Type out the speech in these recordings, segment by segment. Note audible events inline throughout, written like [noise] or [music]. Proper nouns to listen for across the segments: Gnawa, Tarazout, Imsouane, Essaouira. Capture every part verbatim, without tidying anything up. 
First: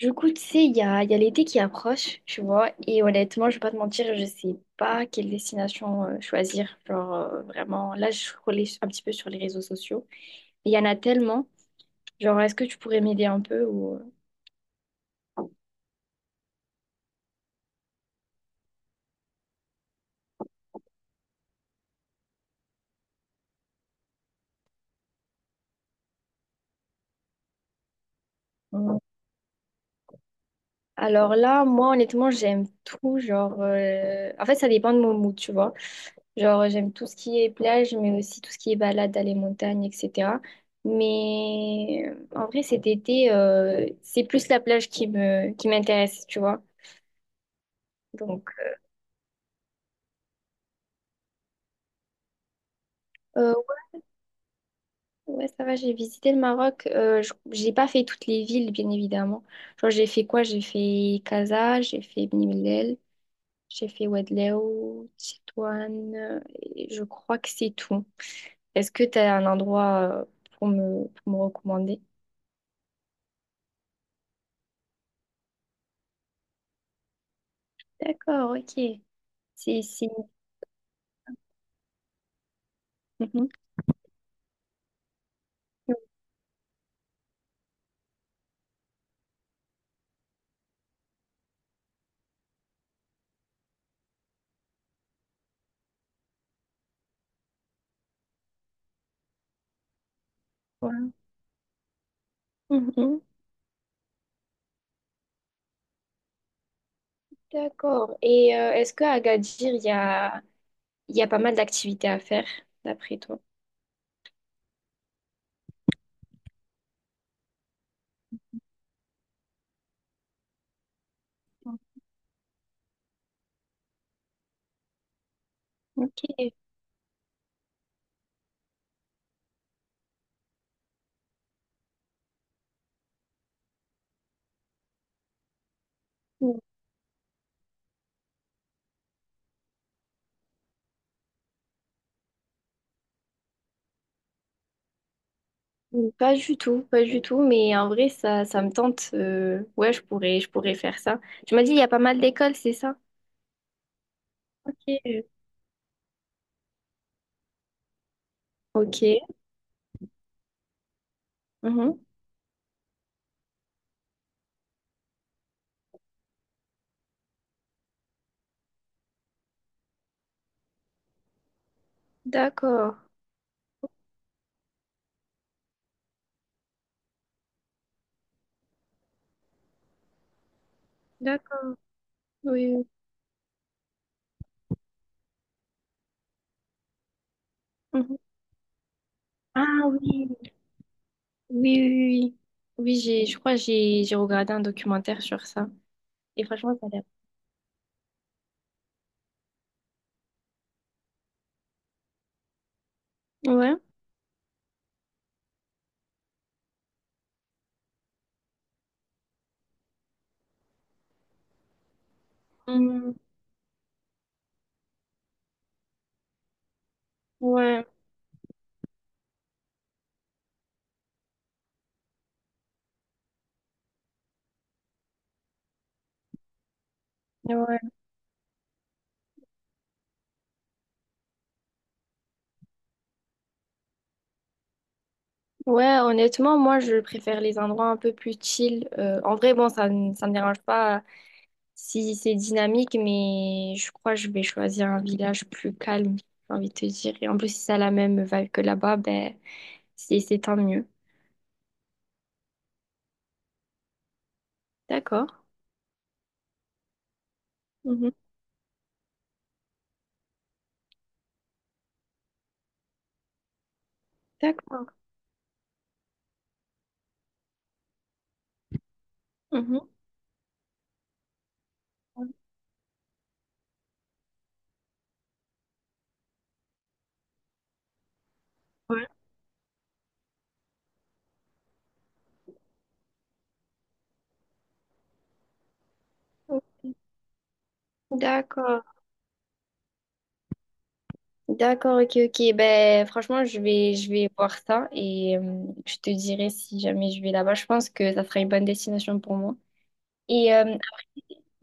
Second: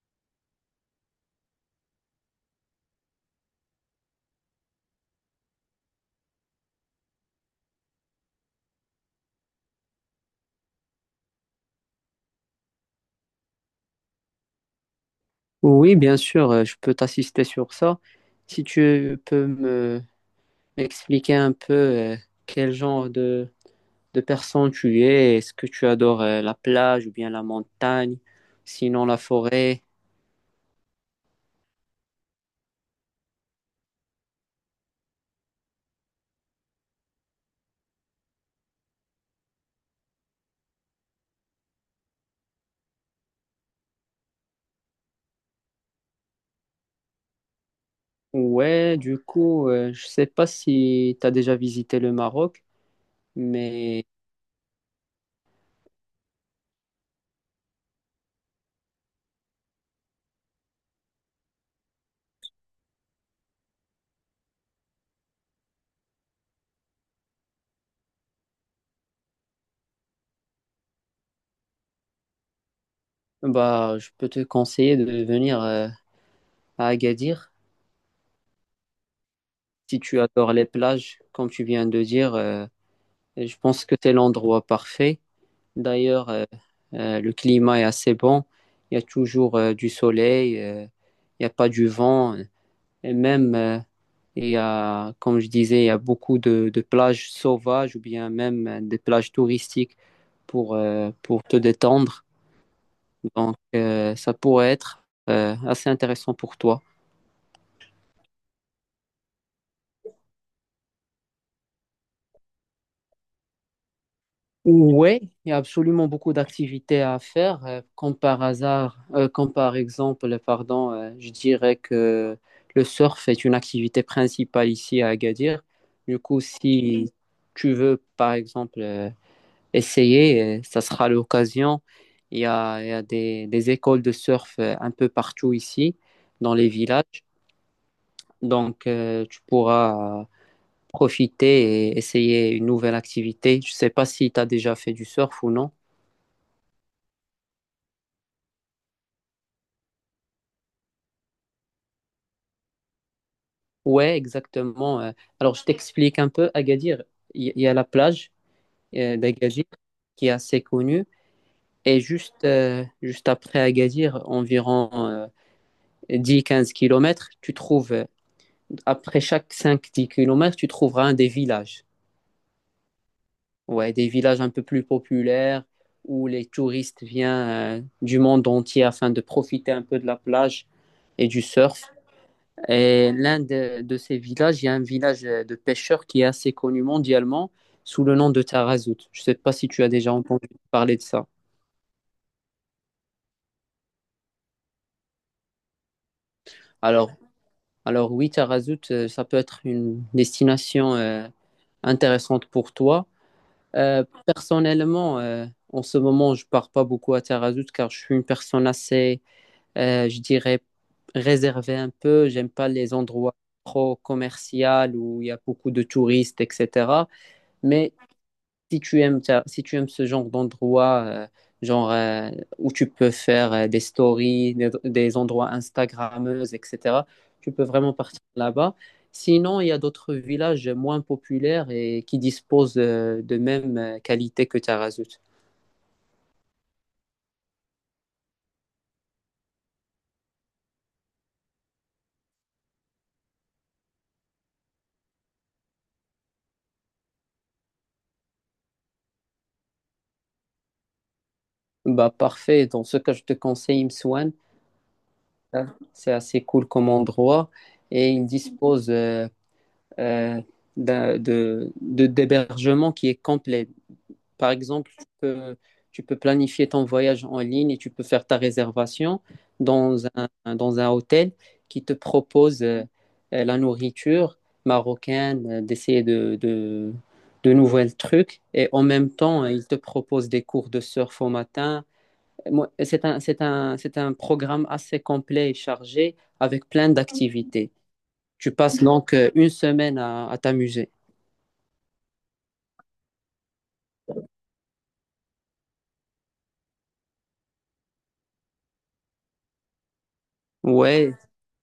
Du coup, tu sais, il y a, il y a l'été qui approche, tu vois, et honnêtement, je vais pas te mentir, je sais pas quelle destination euh, choisir. Genre, euh, vraiment, là, je scrollais un petit peu sur les réseaux sociaux. Il y en a tellement. Genre, est-ce que tu pourrais m'aider un peu ou... Oui, bien sûr, euh, je peux t'assister sur ça. Si tu peux me m'expliquer un peu euh, quel genre de, de personne tu es, est-ce que tu adores euh, la plage ou bien la montagne, sinon la forêt? Alors là, moi, honnêtement, j'aime tout. Genre, euh, en fait, ça dépend de mon mood, tu vois. Genre, j'aime tout ce qui est plage, mais aussi tout ce qui est balade aller montagne montagnes, et cætera. Mais euh, en vrai, cet été, euh, c'est plus la plage qui me, qui m'intéresse, tu vois. Donc, Ouais, du coup, euh, je sais pas si tu as déjà visité le Maroc, euh, mais ouais, ouais, ça va, j'ai visité le Maroc. Euh, je- j'ai pas fait toutes les villes, bien évidemment. Genre, j'ai fait quoi? J'ai fait Casa, j'ai fait Beni Mellel, j'ai fait Ouadélouo, Tétouan, et je crois que c'est tout. Est-ce que tu as un endroit euh, pour me, pour me recommander? bah je peux te conseiller de venir euh, à Agadir. D'accord, ok. C'est Si ici. tu adores les plages, comme tu viens de dire, euh, Mhm. je pense que c'est l'endroit parfait. D'ailleurs, euh, euh, le climat est assez bon. Il y a toujours euh, du soleil, euh, il n'y a pas du vent. Et même, euh, il y a, comme je disais, il y a beaucoup de, de plages sauvages ou bien même euh, des plages touristiques pour, Voilà. euh, pour te détendre. Mhm. Donc, euh, ça pourrait être euh, assez intéressant pour toi. D'accord. Et euh, est-ce qu'à Agadir, il y a, il y a pas mal d'activités à faire, d'après toi? Oui, il y a absolument beaucoup d'activités à faire. euh, comme par hasard, euh, comme par exemple, pardon, euh, je dirais que le surf est une activité principale ici à Agadir. Du coup, Ok. si tu veux, par exemple, euh, essayer, euh, ça sera l'occasion. Il y a, il y a des, des écoles de surf euh, un peu partout ici, dans les villages. Donc, euh, tu pourras profiter et essayer une nouvelle activité. Je ne sais pas si tu as déjà fait du surf ou non. Mm, pas du tout, pas du tout, mais en vrai, ça, ça me tente. euh, ouais, je pourrais, je pourrais faire ça. Tu m'as dit, il y a pas mal d'écoles, c'est ça? Ouais, exactement. euh. Ok. Alors, je t'explique un peu. Agadir, il y, il y a la plage euh, Ok. d'Agadir qui est assez connue. Et Mhm. juste, euh, juste après Agadir, environ dix quinze kilomètres, tu trouves, euh, après chaque cinq dix kilomètres, tu trouveras un des villages. D'accord. Ouais, des villages un peu plus populaires où les touristes viennent euh, du monde entier afin de profiter un peu de la plage et du D'accord. surf. Oui. Et l'un de, de ces villages, il y a un village euh, de pêcheurs qui est assez connu mondialement sous le Mhm. nom de Tarazout. Je ne sais pas si Ah tu as déjà oui. entendu parler de ça. Oui, oui, oui. Oui, oui, j'ai, je crois que j'ai j'ai regardé un documentaire sur ça. Et franchement, ça a l'air. Alors, alors oui, Tarazout, euh, ça peut être une destination euh, intéressante pour toi. Ouais. Euh, personnellement, euh, en ce moment, je pars pas beaucoup à Tarazout car je suis une personne assez, euh, je dirais, réservée un peu. J'aime pas les Hmm. endroits trop commerciaux où il y a beaucoup de touristes, et cetera. Ouais. Mais si tu aimes, ça- si tu aimes ce genre d'endroit, euh, genre euh, où tu peux faire euh, des stories, des, des endroits Instagrammeuses, et cetera, tu peux Ouais. vraiment partir là-bas. Sinon, il y a d'autres villages moins populaires et qui disposent euh, de même euh, qualité que Tarazout. Ouais, honnêtement, moi, je préfère les endroits un peu plus chill. Euh, en vrai, bon, ça ne ça me dérange pas si c'est dynamique, mais je crois que je vais choisir un village plus calme, j'ai envie de te dire. Et en plus, si ça a la même vibe que là-bas, ben, c'est c'est tant mieux. Bah parfait. Dans ce cas, je te conseille Imsouane. D'accord. Hein, c'est assez cool comme endroit Mhm. et il dispose euh, euh, d'un- de, de- d'hébergement qui est complet. Par D'accord. exemple, tu peux, tu peux planifier ton voyage en ligne et tu peux faire ta réservation Mhm. dans un, dans un hôtel qui te propose euh, euh, la nourriture marocaine, euh, d'essayer de, de, de nouvelles trucs. Et en Ouais. même temps, ils te proposent des cours de surf au matin. Moi, C'est un, c'est un, c'est un programme assez complet et chargé avec plein d'activités. Tu D'accord. passes donc euh, une semaine à, à t'amuser. D'accord, ok, ok. Ben, franchement, je vais, je vais voir ça et euh, je te dirai si jamais je vais là-bas. Je pense que ça sera une bonne destination pour moi. Et euh, Ouais,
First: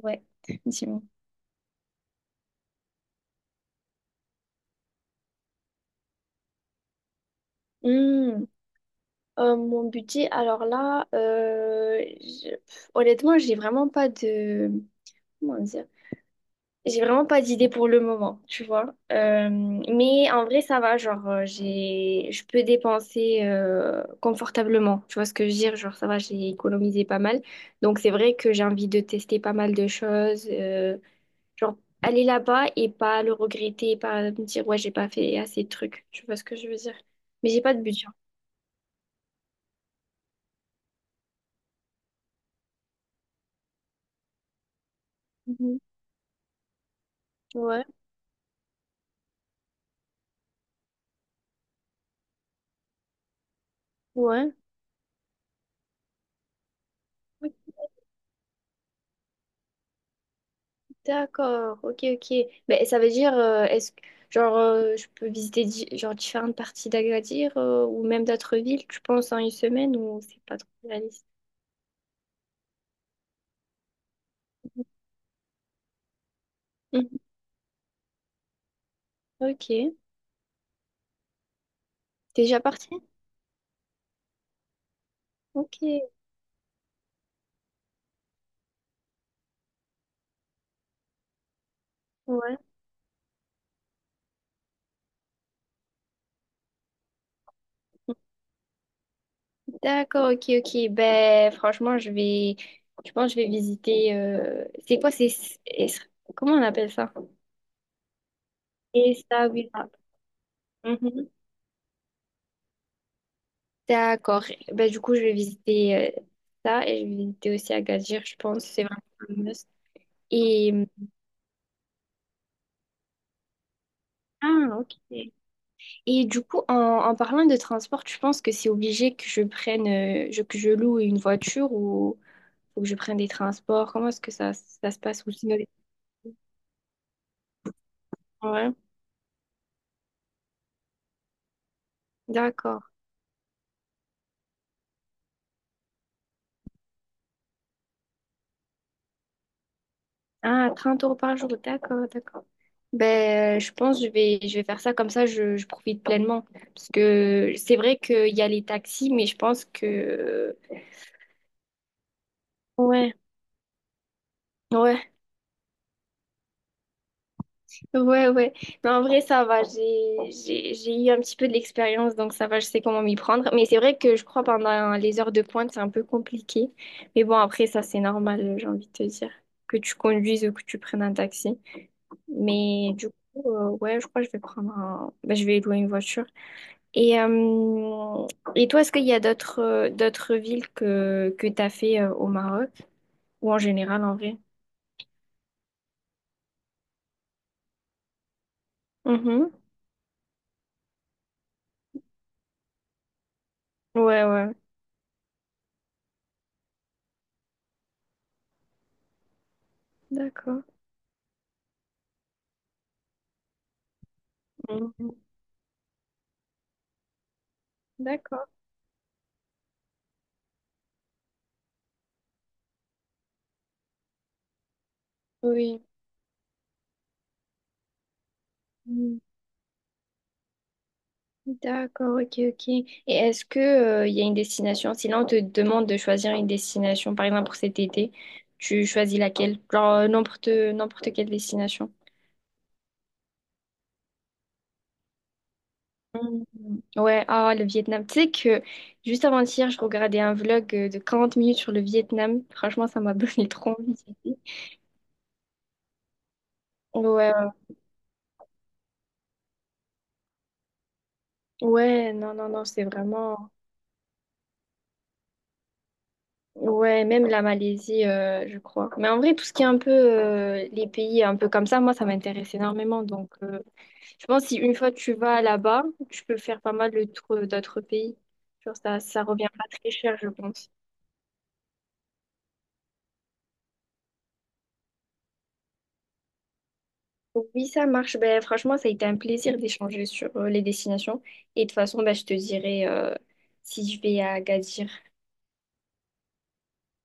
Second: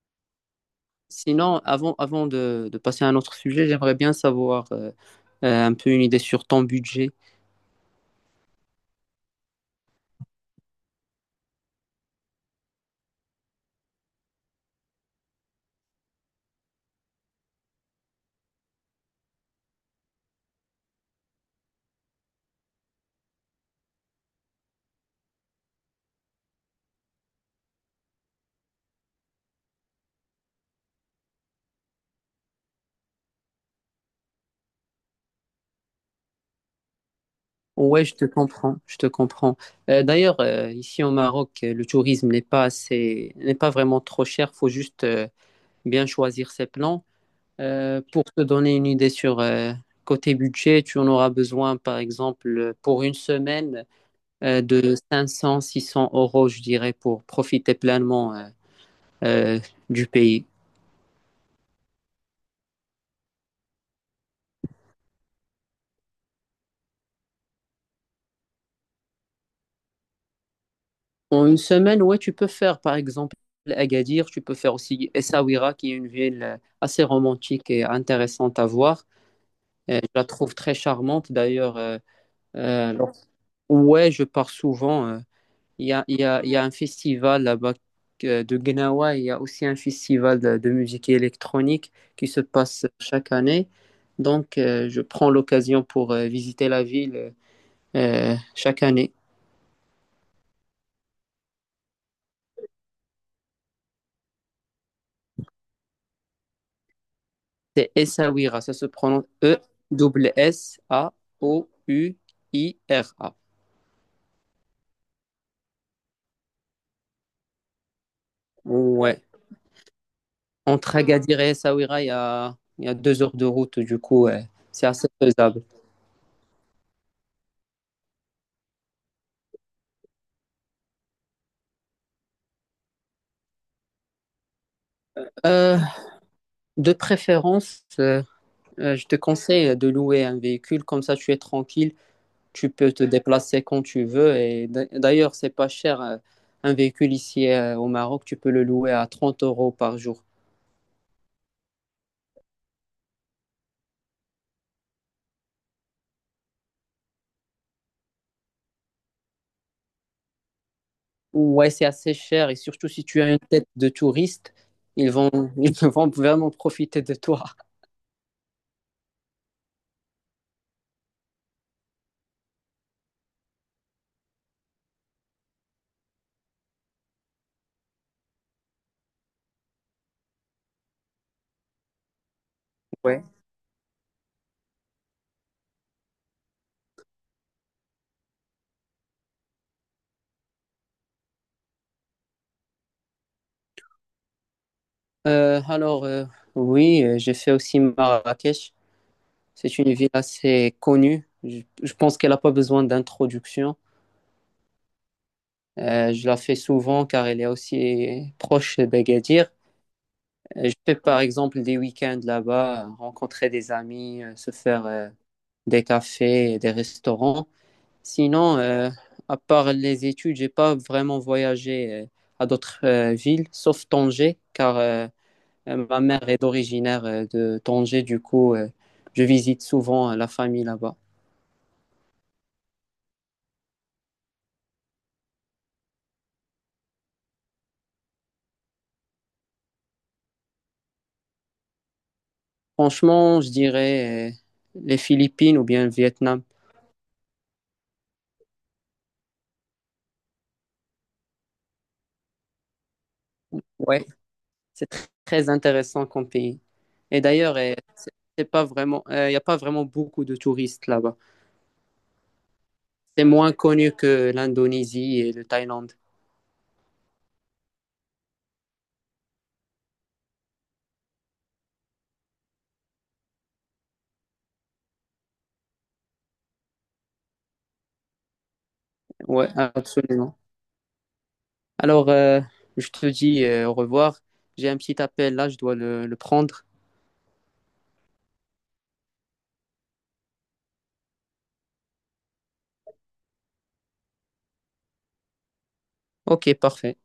ouais, effectivement. sinon, avant, avant de, de passer à un autre sujet, j'aimerais bien savoir euh, euh, un peu une idée sur ton budget. Hmm, euh, mon budget, alors là, euh, je- pff, honnêtement, j'ai vraiment pas de... comment dire. J'ai vraiment pas d'idée pour le moment, tu vois. Euh, mais en vrai, ça va. Genre, euh, j'ai, je peux dépenser euh, confortablement. Tu vois ce que je veux dire? Genre, ça va, j'ai économisé pas mal. Donc, c'est vrai que j'ai envie de tester pas mal de choses. euh, genre, aller là-bas et pas le regretter, pas me dire, ouais, j'ai pas fait assez de trucs. Tu vois ce que je veux dire? Mais j'ai pas de Ouais, budget. je te comprends, je te comprends. Euh, d'ailleurs, euh, ici au Maroc, euh, le tourisme n'est pas assez, n'est pas vraiment trop cher. Faut juste euh, Mhm. bien choisir ses plans. Ouais, Euh, pour te donner une idée sur euh, côté budget, tu en auras besoin, par exemple, euh, pour une semaine ouais. euh, de cinq cents, six cents euros, je dirais, pour profiter pleinement euh, euh, du pays. D'accord, ok, ok. Mais ça veut dire, euh, est-ce que, genre, euh, je peux visiter di- genre, différentes parties d'Agadir euh, ou même d'autres villes, tu penses, en une semaine ou c'est pas trop réaliste? En une semaine, ouais, tu peux faire par exemple Agadir, tu peux faire aussi Essaouira, qui est une ville euh, assez Mhm. romantique et intéressante à voir. Ok. Et je la trouve très charmante d'ailleurs. euh, T'es déjà parti? euh, lors- ouais, je pars souvent. euh. Ok, Il y a, il y a, il y a un festival là-bas euh, de Gnawa, il y a aussi un festival de, de musique électronique qui se ouais. passe chaque année. Donc, euh, je prends l'occasion pour euh, visiter la ville euh, chaque année. D'accord, ok, ok. Ben, franchement, je vais, je pense, que je vais visiter. euh, C'est quoi, c'est, es- comment on appelle ça? C'est Essaouira. Ça se Et prononce ça, oui, ça. Mhm. E S S A O U I R A. D'accord. Ben, du coup, je vais visiter euh, ça et je vais visiter aussi Agadir, je pense. C'est vraiment. Ouais. Un must. Et, Entre Agadir et Essaouira, il y a, il y a deux heures de route. Du coup, ouais, ah, c'est ok. assez faisable. Et du coup, en, en parlant de transport, tu penses que c'est obligé que je prenne, euh, je- que je loue une voiture ou faut que je prenne des transports? Comment est-ce que ça, ça se passe aussi? Dans les- Euh, de préférence, euh, Ouais, euh, je te conseille de louer un véhicule. Comme ça, tu es tranquille. Tu d'accord. peux te déplacer quand tu veux. Et d'a- d'ailleurs, c'est pas cher. euh, Un véhicule ici euh, au Maroc, tu peux le louer à trente euros par jour. Ah, trente euros par jour, d'accord, d'accord. Ben, euh, je pense que je vais, je vais faire ça comme ça, je, je profite pleinement. Parce que c'est vrai qu'il y a les taxis, mais je pense que... Ouais, c'est assez cher et surtout si Ouais, tu as une tête de touriste, ouais. ils vont, [laughs] ils vont vraiment profiter de toi. Ouais, ouais. Non, en vrai, ça va. J'ai, j'ai, j'ai eu un petit peu de l'expérience, donc ça va, je sais comment m'y prendre. Mais c'est vrai que je crois pendant les heures de pointe, c'est un peu compliqué. Mais bon, après, ça, c'est normal, j'ai envie de te dire. Que tu conduises ou que tu prennes un taxi. Mais du Ouais. coup, euh, ouais, je crois que je vais prendre un... ben, je vais louer une voiture. Et, euh, et toi, est-ce qu'il y a d'autres euh, d'autres villes que, que tu as fait euh, au Maroc? Ou en général, en vrai? Euh, alors, euh, oui, euh, j'ai fait aussi Marrakech. Mhm. C'est une ville assez connue. Je, je pense qu'elle n'a pas besoin d'introduction. Ouais, ouais. Euh, je la fais souvent car elle est aussi proche d'Agadir. D'accord. Euh, Je fais par exemple des week-ends là-bas, euh, rencontrer des amis, euh, se faire Mhm. euh, des cafés et des restaurants. D'accord. Sinon, euh, à part les études, j'ai pas vraiment voyagé euh, à d'autres euh, villes, sauf Tanger, car euh, Oui. euh, ma mère est originaire euh, de Tanger, du coup, euh, Mm. je visite souvent euh, la famille là-bas. D'accord, ok, ok. Et est-ce que, euh, il y a une destination? Si là, on te demande de choisir une destination, par exemple pour cet été, tu choisis laquelle? Genre, euh, n'importe, n'importe quelle destination. Franchement, je dirais euh, les Philippines ou bien le Vietnam. Mm. Ouais, ah, le Vietnam. Tu sais que juste avant-hier, je regardais un vlog euh, de quarante minutes sur le Vietnam. Franchement, ça m'a donné [laughs] trop envie Ouais, d'y aller. c'est tr- très intéressant comme pays. Et Ouais, d'ailleurs, euh, c'est pas vraiment, il n'y a pas vraiment beaucoup de touristes là-bas. ouais, non, non, non, c'est C'est vraiment... moins connu que l'Indonésie et le Thaïlande. Ouais, même la Malaisie, euh, je crois. Mais en vrai, tout ce qui est un peu euh, les pays un peu comme ça, moi, ça m'intéresse énormément. Donc, euh, je pense que si une fois tu vas là-bas, tu peux faire pas mal de tours d'autres pays. Genre ça, ça Ouais, revient pas très cher, je absolument. pense. Alors, euh, je te dis euh, au revoir. J'ai un petit appel là, je dois le, le prendre. Oui, ça marche. Ben, franchement, ça a été un plaisir d'échanger sur euh, les destinations. Et de toute façon, ben, je te dirai euh, si je vais à Agadir. Ok, parfait.